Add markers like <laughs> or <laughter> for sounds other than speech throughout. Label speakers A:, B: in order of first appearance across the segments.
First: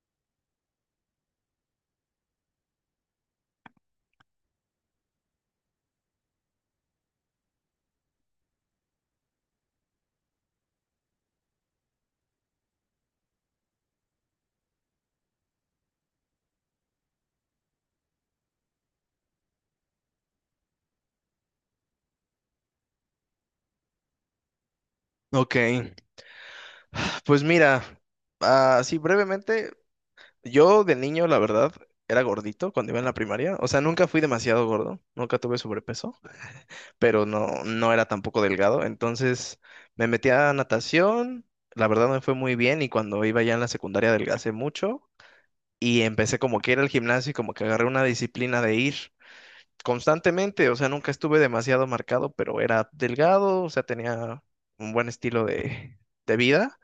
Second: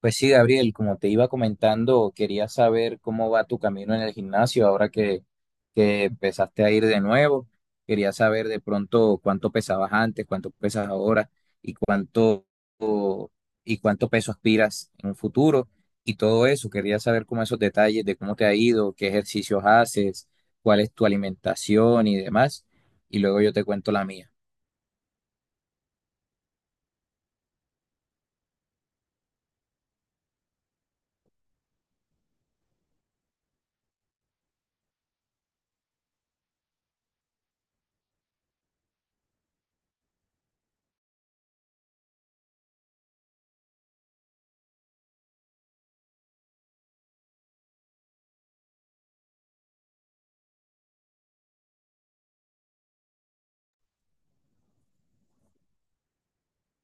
A: Pues sí, Gabriel, como te iba comentando, quería saber cómo va tu camino en el gimnasio ahora que empezaste a ir de nuevo. Quería saber de pronto cuánto pesabas antes, cuánto pesas ahora y cuánto y cuánto peso aspiras en un futuro y todo eso. Quería saber cómo esos detalles de cómo te ha ido, qué ejercicios haces, cuál es tu alimentación y demás. Y luego yo te cuento la mía.
B: Ok, pues mira, así brevemente, yo de niño, la verdad, era gordito cuando iba en la primaria. O sea, nunca fui demasiado gordo, nunca tuve sobrepeso, pero no, no era tampoco delgado. Entonces me metí a natación, la verdad me fue muy bien y cuando iba ya en la secundaria adelgacé mucho y empecé como que ir al gimnasio y como que agarré una disciplina de ir constantemente. O sea, nunca estuve demasiado marcado, pero era delgado, o sea, tenía un buen estilo de vida.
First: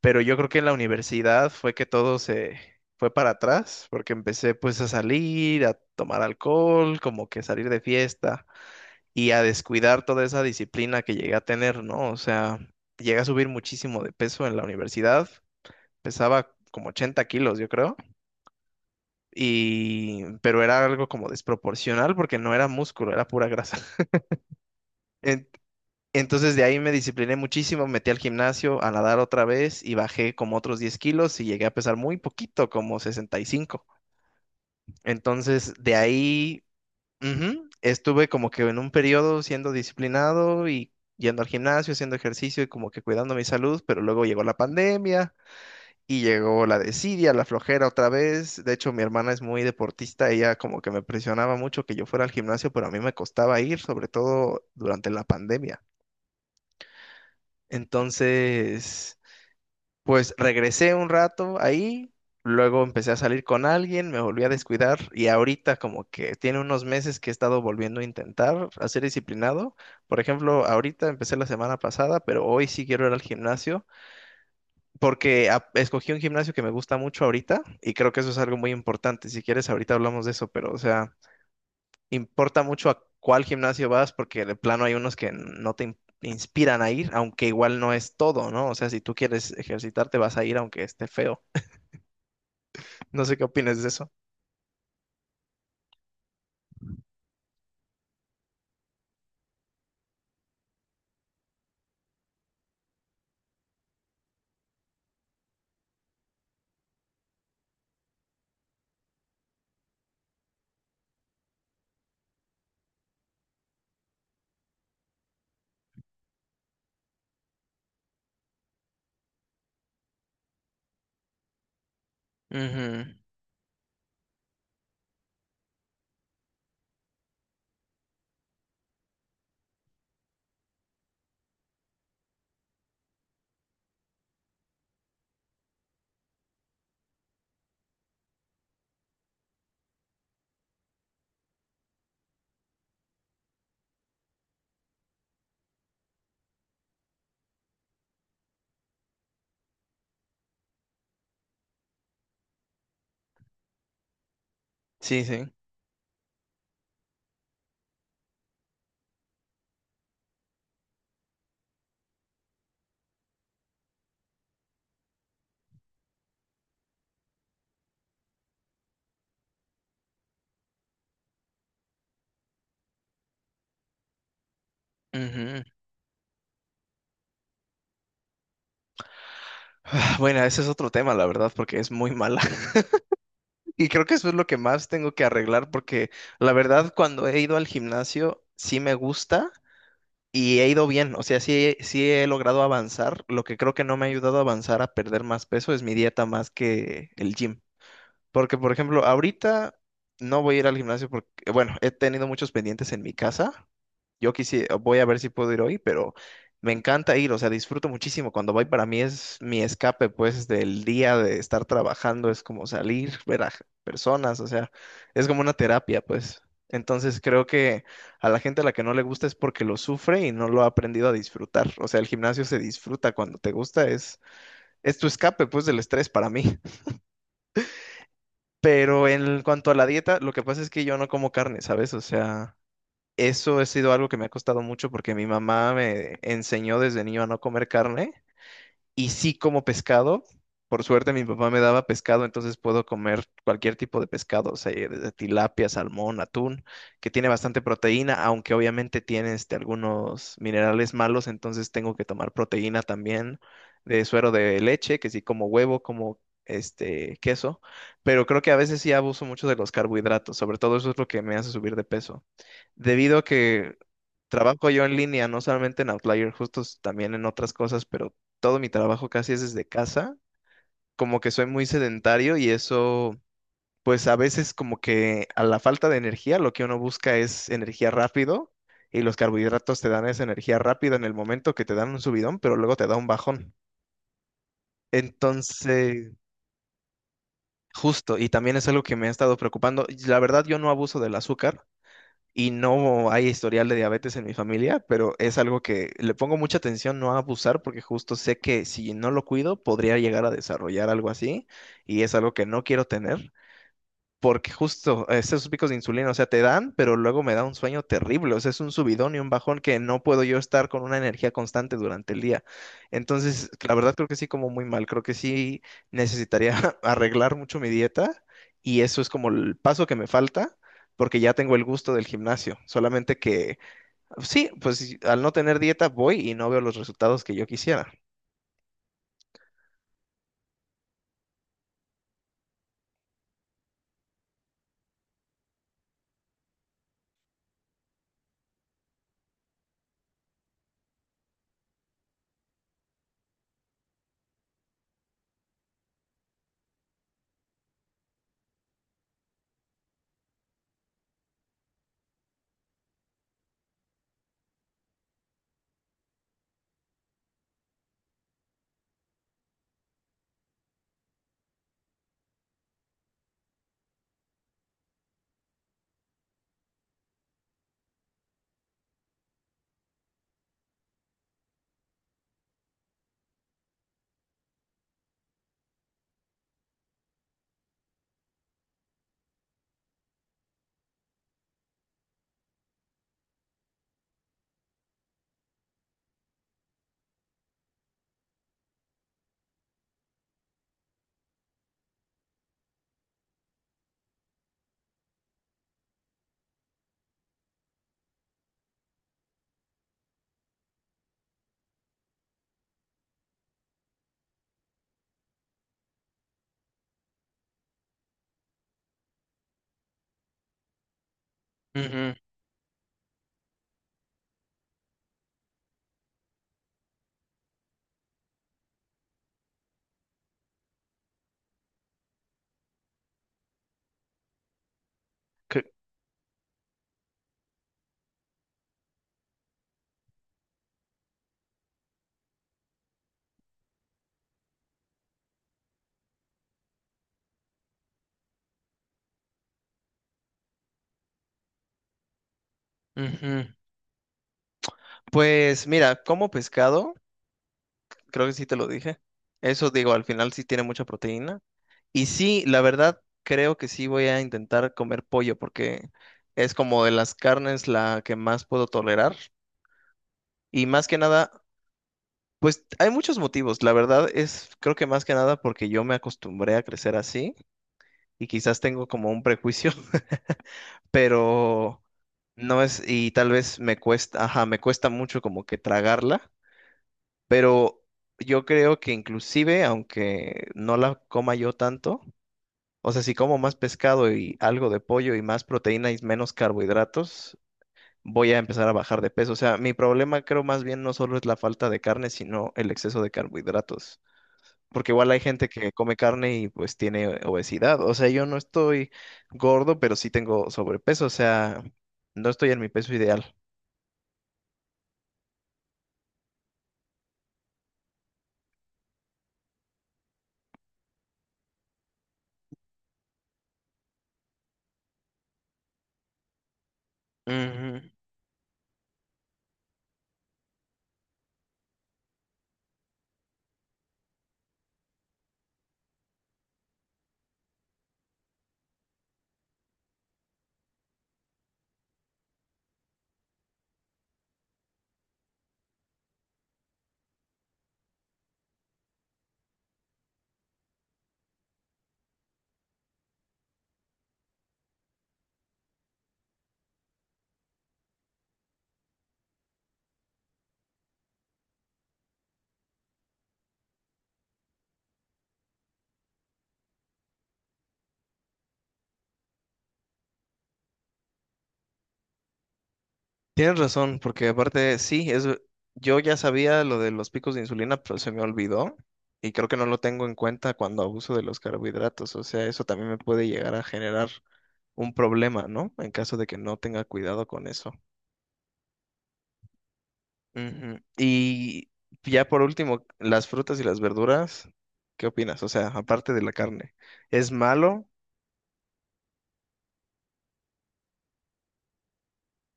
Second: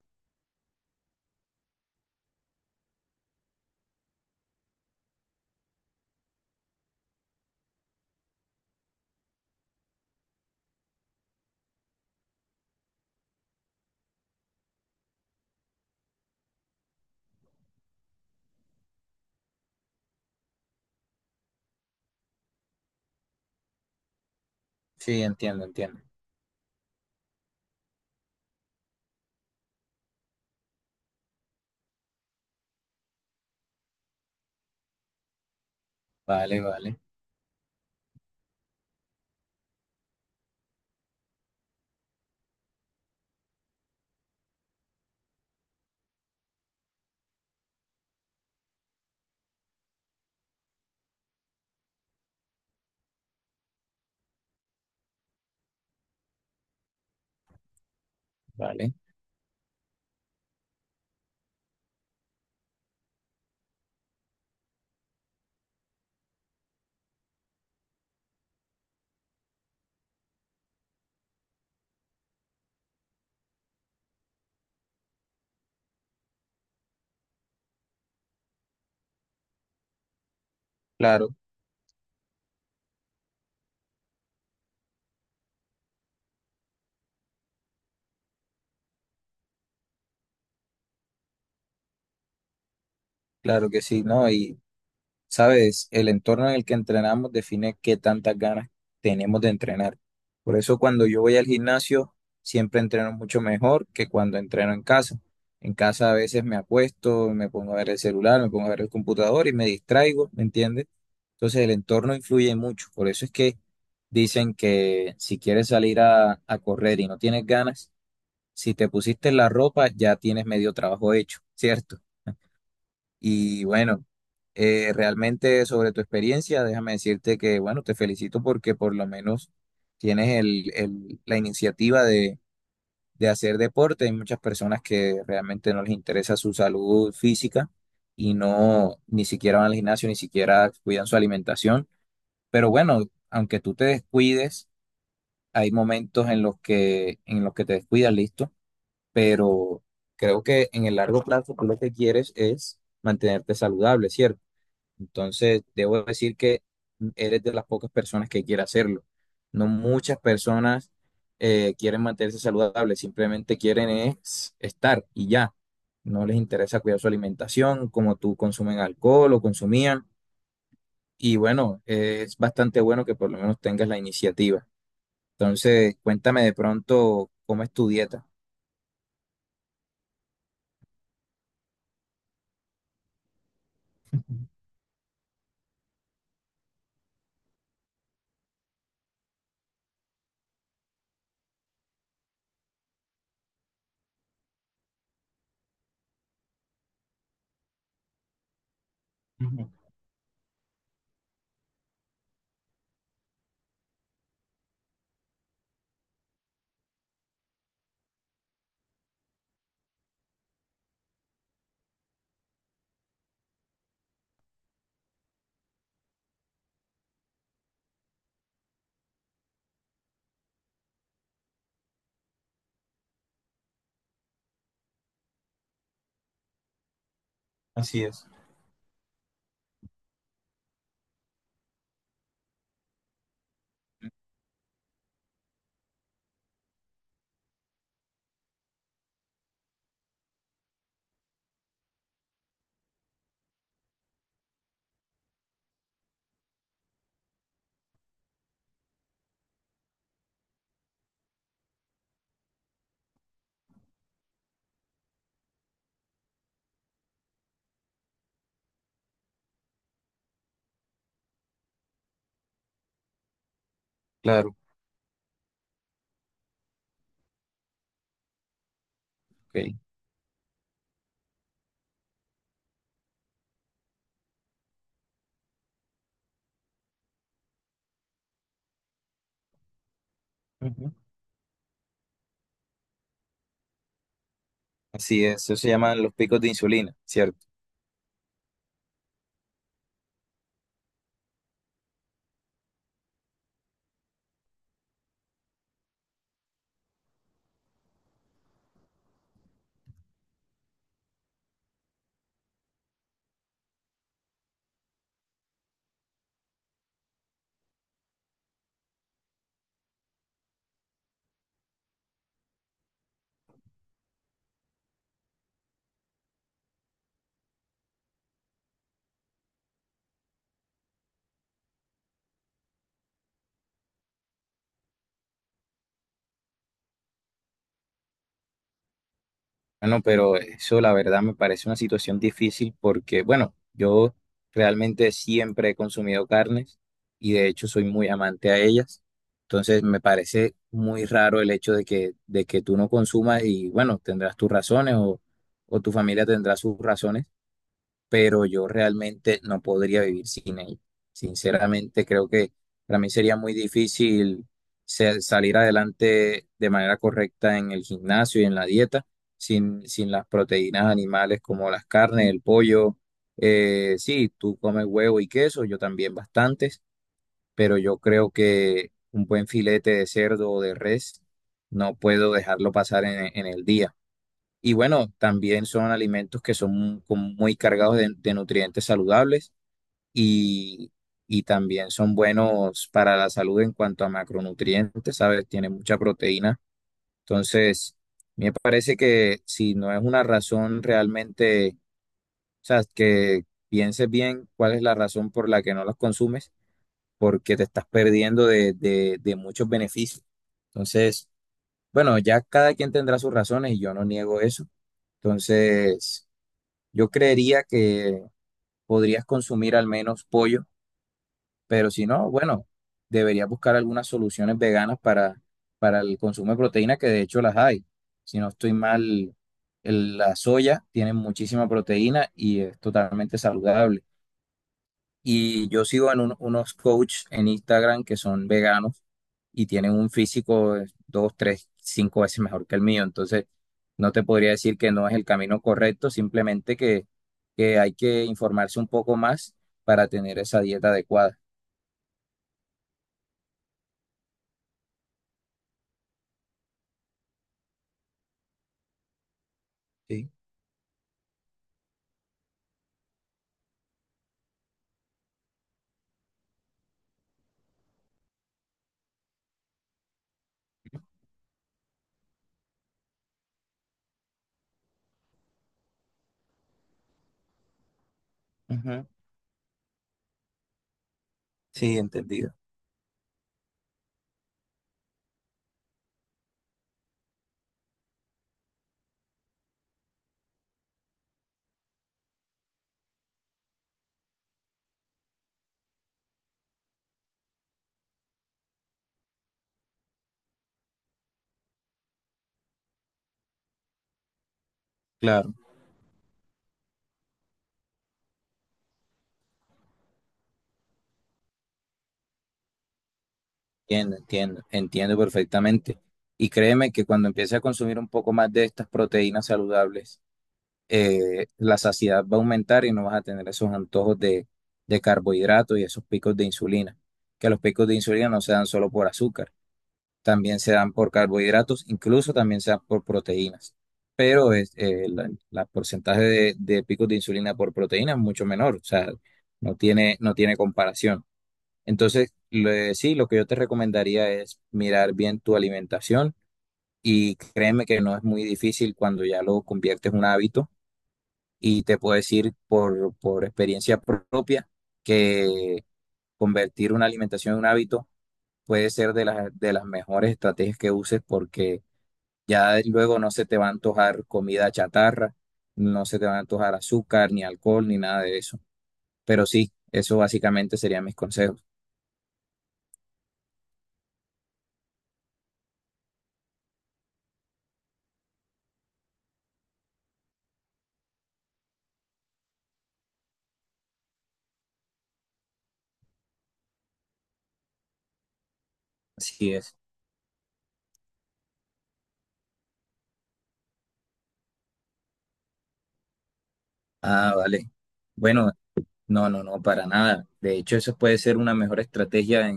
B: Pero yo creo que en la universidad fue que todo se fue para atrás, porque empecé pues a salir, a tomar alcohol, como que salir de fiesta y a descuidar toda esa disciplina que llegué a tener, ¿no? O sea, llegué a subir muchísimo de peso en la universidad, pesaba como 80 kilos, yo creo, y pero era algo como desproporcional porque no era músculo, era pura grasa. <laughs>
A: Sí,
B: En-
A: entiendo, entiendo.
B: Entonces de ahí me discipliné muchísimo, me metí al gimnasio a nadar otra vez y bajé como otros 10 kilos y llegué a pesar muy poquito, como 65. Entonces de
A: Vale,
B: ahí.
A: vale,
B: Ujú, estuve como que en un periodo siendo disciplinado y yendo al gimnasio, haciendo ejercicio y como que cuidando mi salud, pero luego llegó la pandemia y llegó la desidia, la flojera otra vez. De hecho, mi hermana es muy deportista, ella como que me presionaba mucho que yo fuera al gimnasio, pero a mí me costaba ir, sobre todo durante la pandemia.
A: vale.
B: Entonces... Pues regresé un rato ahí, luego empecé a salir con alguien, me volví a descuidar y ahorita como que tiene unos meses que he estado volviendo a intentar a ser disciplinado. Por ejemplo, ahorita empecé la semana pasada, pero hoy sí quiero ir al gimnasio porque escogí un gimnasio que me gusta mucho ahorita y creo que eso es algo muy importante. Si quieres, ahorita hablamos de eso, pero o sea,
A: Claro,
B: importa mucho a cuál gimnasio vas porque de plano hay unos que no te inspiran a ir, aunque igual no es todo, ¿no? O sea, si tú quieres ejercitarte, vas a ir aunque esté feo. No sé qué
A: claro
B: opinas
A: que
B: de
A: sí,
B: eso.
A: ¿no? Y sabes, el entorno en el que entrenamos define qué tantas ganas tenemos de entrenar. Por eso cuando yo voy al gimnasio, siempre entreno mucho mejor que cuando entreno en casa. En casa a veces me acuesto, me pongo a ver el celular, me pongo a ver el computador y me distraigo, ¿me entiendes? Entonces el entorno influye mucho. Por eso es que dicen que si quieres salir a correr y no tienes ganas, si te pusiste la ropa ya tienes medio trabajo hecho, ¿cierto?
B: Ujú,
A: Y bueno, realmente sobre tu experiencia, déjame decirte que, bueno, te felicito porque por lo menos tienes la iniciativa de hacer deporte. Hay muchas personas que realmente no les interesa su salud física y no, ni siquiera van al gimnasio, ni siquiera cuidan su alimentación. Pero bueno, aunque tú te descuides, hay momentos en los que te descuidas, listo. Pero creo que en el largo plazo tú lo que quieres es mantenerte saludable, ¿cierto?
B: sí, sí.
A: Entonces, debo decir que eres de las pocas personas que quiere hacerlo. No muchas personas quieren mantenerse saludables, simplemente quieren es estar y ya. No les interesa cuidar su alimentación, como tú consumen alcohol o consumían. Y bueno, es bastante bueno que por lo menos tengas la iniciativa.
B: Ujú.
A: Entonces, cuéntame de pronto cómo es tu dieta.
B: Ah, bueno, ese es otro tema, la verdad, porque es muy mala. <laughs> Y creo que eso es lo que más tengo que arreglar, porque la verdad, cuando he ido al gimnasio, sí me gusta y he ido bien. O sea, sí, sí he logrado avanzar. Lo que creo que no me ha ayudado a avanzar a perder más peso es mi dieta más que el gym. Porque, por ejemplo,
A: Ujú.
B: ahorita no voy a ir al gimnasio porque, bueno, he tenido muchos pendientes en mi casa. Yo quisiera, voy a ver si puedo ir hoy, pero me encanta ir, o sea, disfruto muchísimo. Cuando voy para mí es mi escape, pues, del día de estar trabajando, es como salir, ver a personas, o sea, es como una terapia, pues. Entonces creo que a la gente a la que no le gusta es porque lo sufre y no lo ha aprendido a disfrutar. O sea, el gimnasio se disfruta cuando te gusta, es tu escape, pues, del estrés para mí. <laughs>
A: Así es.
B: Pero en cuanto a la dieta, lo que pasa es que yo no como carne, ¿sabes? O sea... Eso ha sido algo que me ha costado mucho porque mi mamá me enseñó desde niño a no comer carne y sí como pescado. Por suerte mi papá me daba pescado, entonces puedo comer cualquier tipo de pescado, o sea, desde tilapia, salmón, atún, que tiene bastante proteína, aunque obviamente tiene algunos minerales malos, entonces tengo que tomar proteína también de suero de leche, que sí como huevo, como este queso, pero creo que a veces sí abuso mucho de los carbohidratos, sobre todo eso es lo que me hace subir de peso debido a que
A: Claro,
B: trabajo yo en línea, no solamente en Outlier, justo también en otras cosas, pero todo mi trabajo casi es desde
A: ok.
B: casa. Como que soy muy sedentario y eso, pues a veces como que a la falta de energía, lo que uno busca es energía rápido y los carbohidratos te dan esa energía
A: Ujú.
B: rápida en el momento que te dan un subidón, pero luego te da un bajón.
A: Así es, eso se llaman
B: Entonces,
A: los picos de insulina, ¿cierto?
B: justo, Y también es algo que me ha estado preocupando. Y la verdad, yo no abuso del azúcar, y no hay historial de diabetes en mi familia, pero es algo que le pongo mucha atención no a abusar porque justo sé que si no lo cuido podría llegar a desarrollar algo así y es algo que no quiero tener. Porque justo esos picos de insulina, o sea, te dan, pero luego me da un sueño terrible, o sea, es un subidón y un bajón que no puedo yo estar con una energía constante durante el día. Entonces, la verdad creo que sí como muy mal, creo que sí necesitaría <laughs> arreglar mucho mi dieta y eso es como el paso que me falta porque ya tengo el gusto del gimnasio, solamente que sí, pues sí, al no tener dieta voy y no veo los resultados que yo quisiera.
A: Bueno, pero eso la verdad me parece una situación difícil porque, bueno, yo realmente siempre he consumido carnes y de hecho soy muy amante a ellas. Entonces me parece muy raro el hecho de que tú no consumas y, bueno, tendrás tus razones o tu familia tendrá sus razones pero yo realmente no podría vivir sin ella. Sinceramente, creo que para mí sería muy difícil salir adelante de manera correcta en el gimnasio y en la dieta sin las proteínas animales como las carnes, el pollo. Sí, tú comes huevo y queso, yo también bastantes, pero yo creo que un buen filete de cerdo o de res no puedo dejarlo pasar en el día. Y bueno, también son alimentos que son como muy cargados de nutrientes saludables y, y también son buenos para la salud en cuanto a macronutrientes, ¿sabes? Tiene mucha proteína. Entonces, me parece que si no es una razón realmente, o sea, que pienses bien cuál es la razón por la que no los consumes, porque te estás perdiendo de muchos beneficios. Entonces, bueno, ya cada quien tendrá sus razones y yo no niego eso. Entonces... Yo creería que podrías consumir al menos pollo, pero si
B: Ujú,
A: no, bueno, deberías buscar algunas soluciones veganas para el consumo de proteína, que de hecho las hay. Si no estoy mal, la soya tiene muchísima proteína y es totalmente saludable. Y
B: que-
A: yo sigo en unos coach en Instagram que son veganos y tienen un físico de dos, tres, cinco veces mejor que el mío. Entonces, no te podría decir que no es el camino correcto, simplemente que hay que informarse un poco más para tener esa dieta adecuada.
B: ujú. Pues mira, como pescado, creo que sí te lo dije. Eso digo, al
A: Sí.
B: final sí tiene mucha proteína. Y sí, la verdad, creo que sí voy a intentar comer pollo porque es como de las carnes la que más puedo tolerar. Y más que nada, pues hay muchos motivos. La verdad es, creo que más que nada porque yo me acostumbré a crecer así y quizás tengo
A: Ujú.
B: como un prejuicio, <laughs> pero
A: Sí, entendido.
B: no es, y tal vez me cuesta, ajá, me cuesta mucho como que tragarla. Pero yo creo que inclusive, aunque no la coma yo tanto, o sea, si como más pescado y algo de pollo y más proteína y menos carbohidratos, voy a empezar a bajar de peso. O sea, mi problema creo más bien no solo es la falta de carne, sino el exceso de carbohidratos. Porque igual hay gente
A: Claro,
B: que come carne y pues tiene obesidad. O sea, yo no estoy gordo, pero sí tengo sobrepeso. O sea, no estoy en mi peso ideal.
A: entiendo, entiendo, entiendo perfectamente. Y créeme que cuando empiece a consumir un poco más de estas proteínas saludables, la saciedad va a aumentar y no vas a tener esos antojos de carbohidratos y esos picos de insulina, que los
B: Ujú.
A: picos de insulina no se dan solo por azúcar, también se dan por carbohidratos, incluso también se dan por proteínas, pero es, la porcentaje de picos de insulina por proteína es mucho menor, o sea, no tiene comparación. Entonces, sí, lo que yo te recomendaría es mirar bien tu alimentación y créeme que no es muy difícil cuando ya lo conviertes en un hábito y te puedo decir por experiencia propia que convertir una alimentación en un hábito puede ser de las mejores estrategias que uses porque ya luego no se te va a antojar comida chatarra, no se te va a antojar azúcar, ni alcohol, ni nada de eso. Pero sí, eso básicamente serían mis consejos.
B: Tienes razón, porque aparte sí, yo ya sabía lo de los picos de insulina, pero se me olvidó y creo que no lo tengo en cuenta cuando abuso de los carbohidratos, o sea, eso también me puede llegar a generar un problema, ¿no? En caso de que no tenga cuidado con eso.
A: Así es.
B: Ujú. Y ya por último, las frutas y las verduras, ¿qué opinas? O sea, aparte de la carne, ¿es
A: Ah, vale.
B: malo?
A: Bueno, no, no, no, para nada. De hecho, eso puede ser una mejor estrategia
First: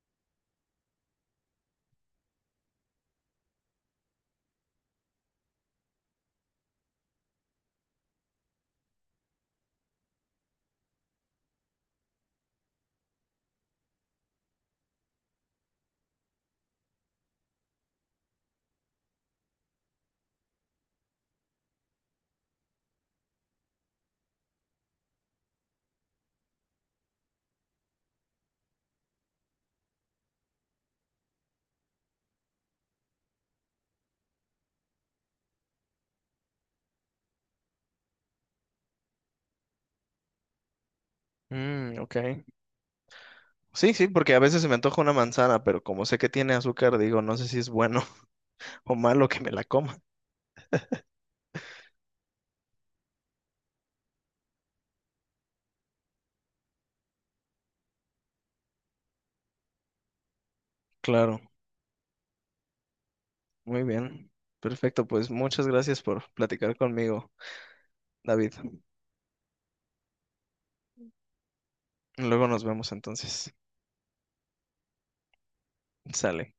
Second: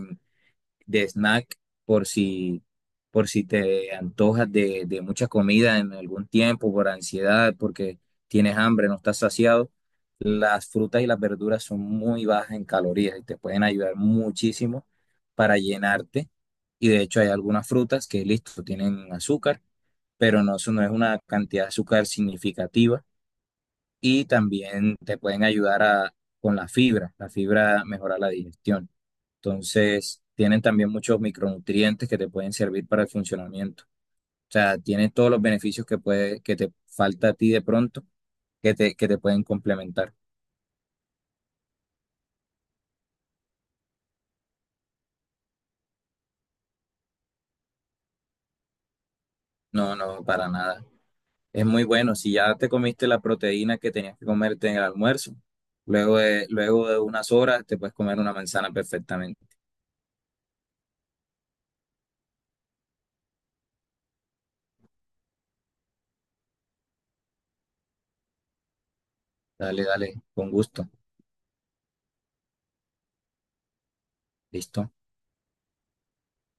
A: de snack por si, por si te antojas de mucha comida en algún tiempo, por ansiedad, porque tienes hambre, no estás saciado. Las frutas y las verduras son muy bajas en calorías y te pueden ayudar muchísimo para llenarte. Y de hecho hay algunas frutas que, listo, tienen azúcar, pero no, eso no es una cantidad de azúcar significativa. Y también te pueden ayudar a, con la fibra mejora la digestión. Entonces, tienen también muchos micronutrientes que te pueden servir para el funcionamiento. O sea, tienen todos los beneficios que puede, que te falta a ti de pronto, que te pueden complementar.
B: Mm, ok. Sí, sí, porque a veces se me antoja una manzana, pero como sé que tiene azúcar, digo, no sé si es bueno <laughs> o malo que me la
A: No,
B: coma.
A: no, para nada. Es muy bueno. Si ya te comiste la proteína que tenías que comerte en el almuerzo, luego de unas horas te puedes comer una manzana perfectamente.
B: Claro. Muy bien. Perfecto, pues muchas gracias por platicar conmigo, David.
A: Dale, dale, con gusto.
B: Luego nos vemos entonces.
A: Listo.
B: Sale.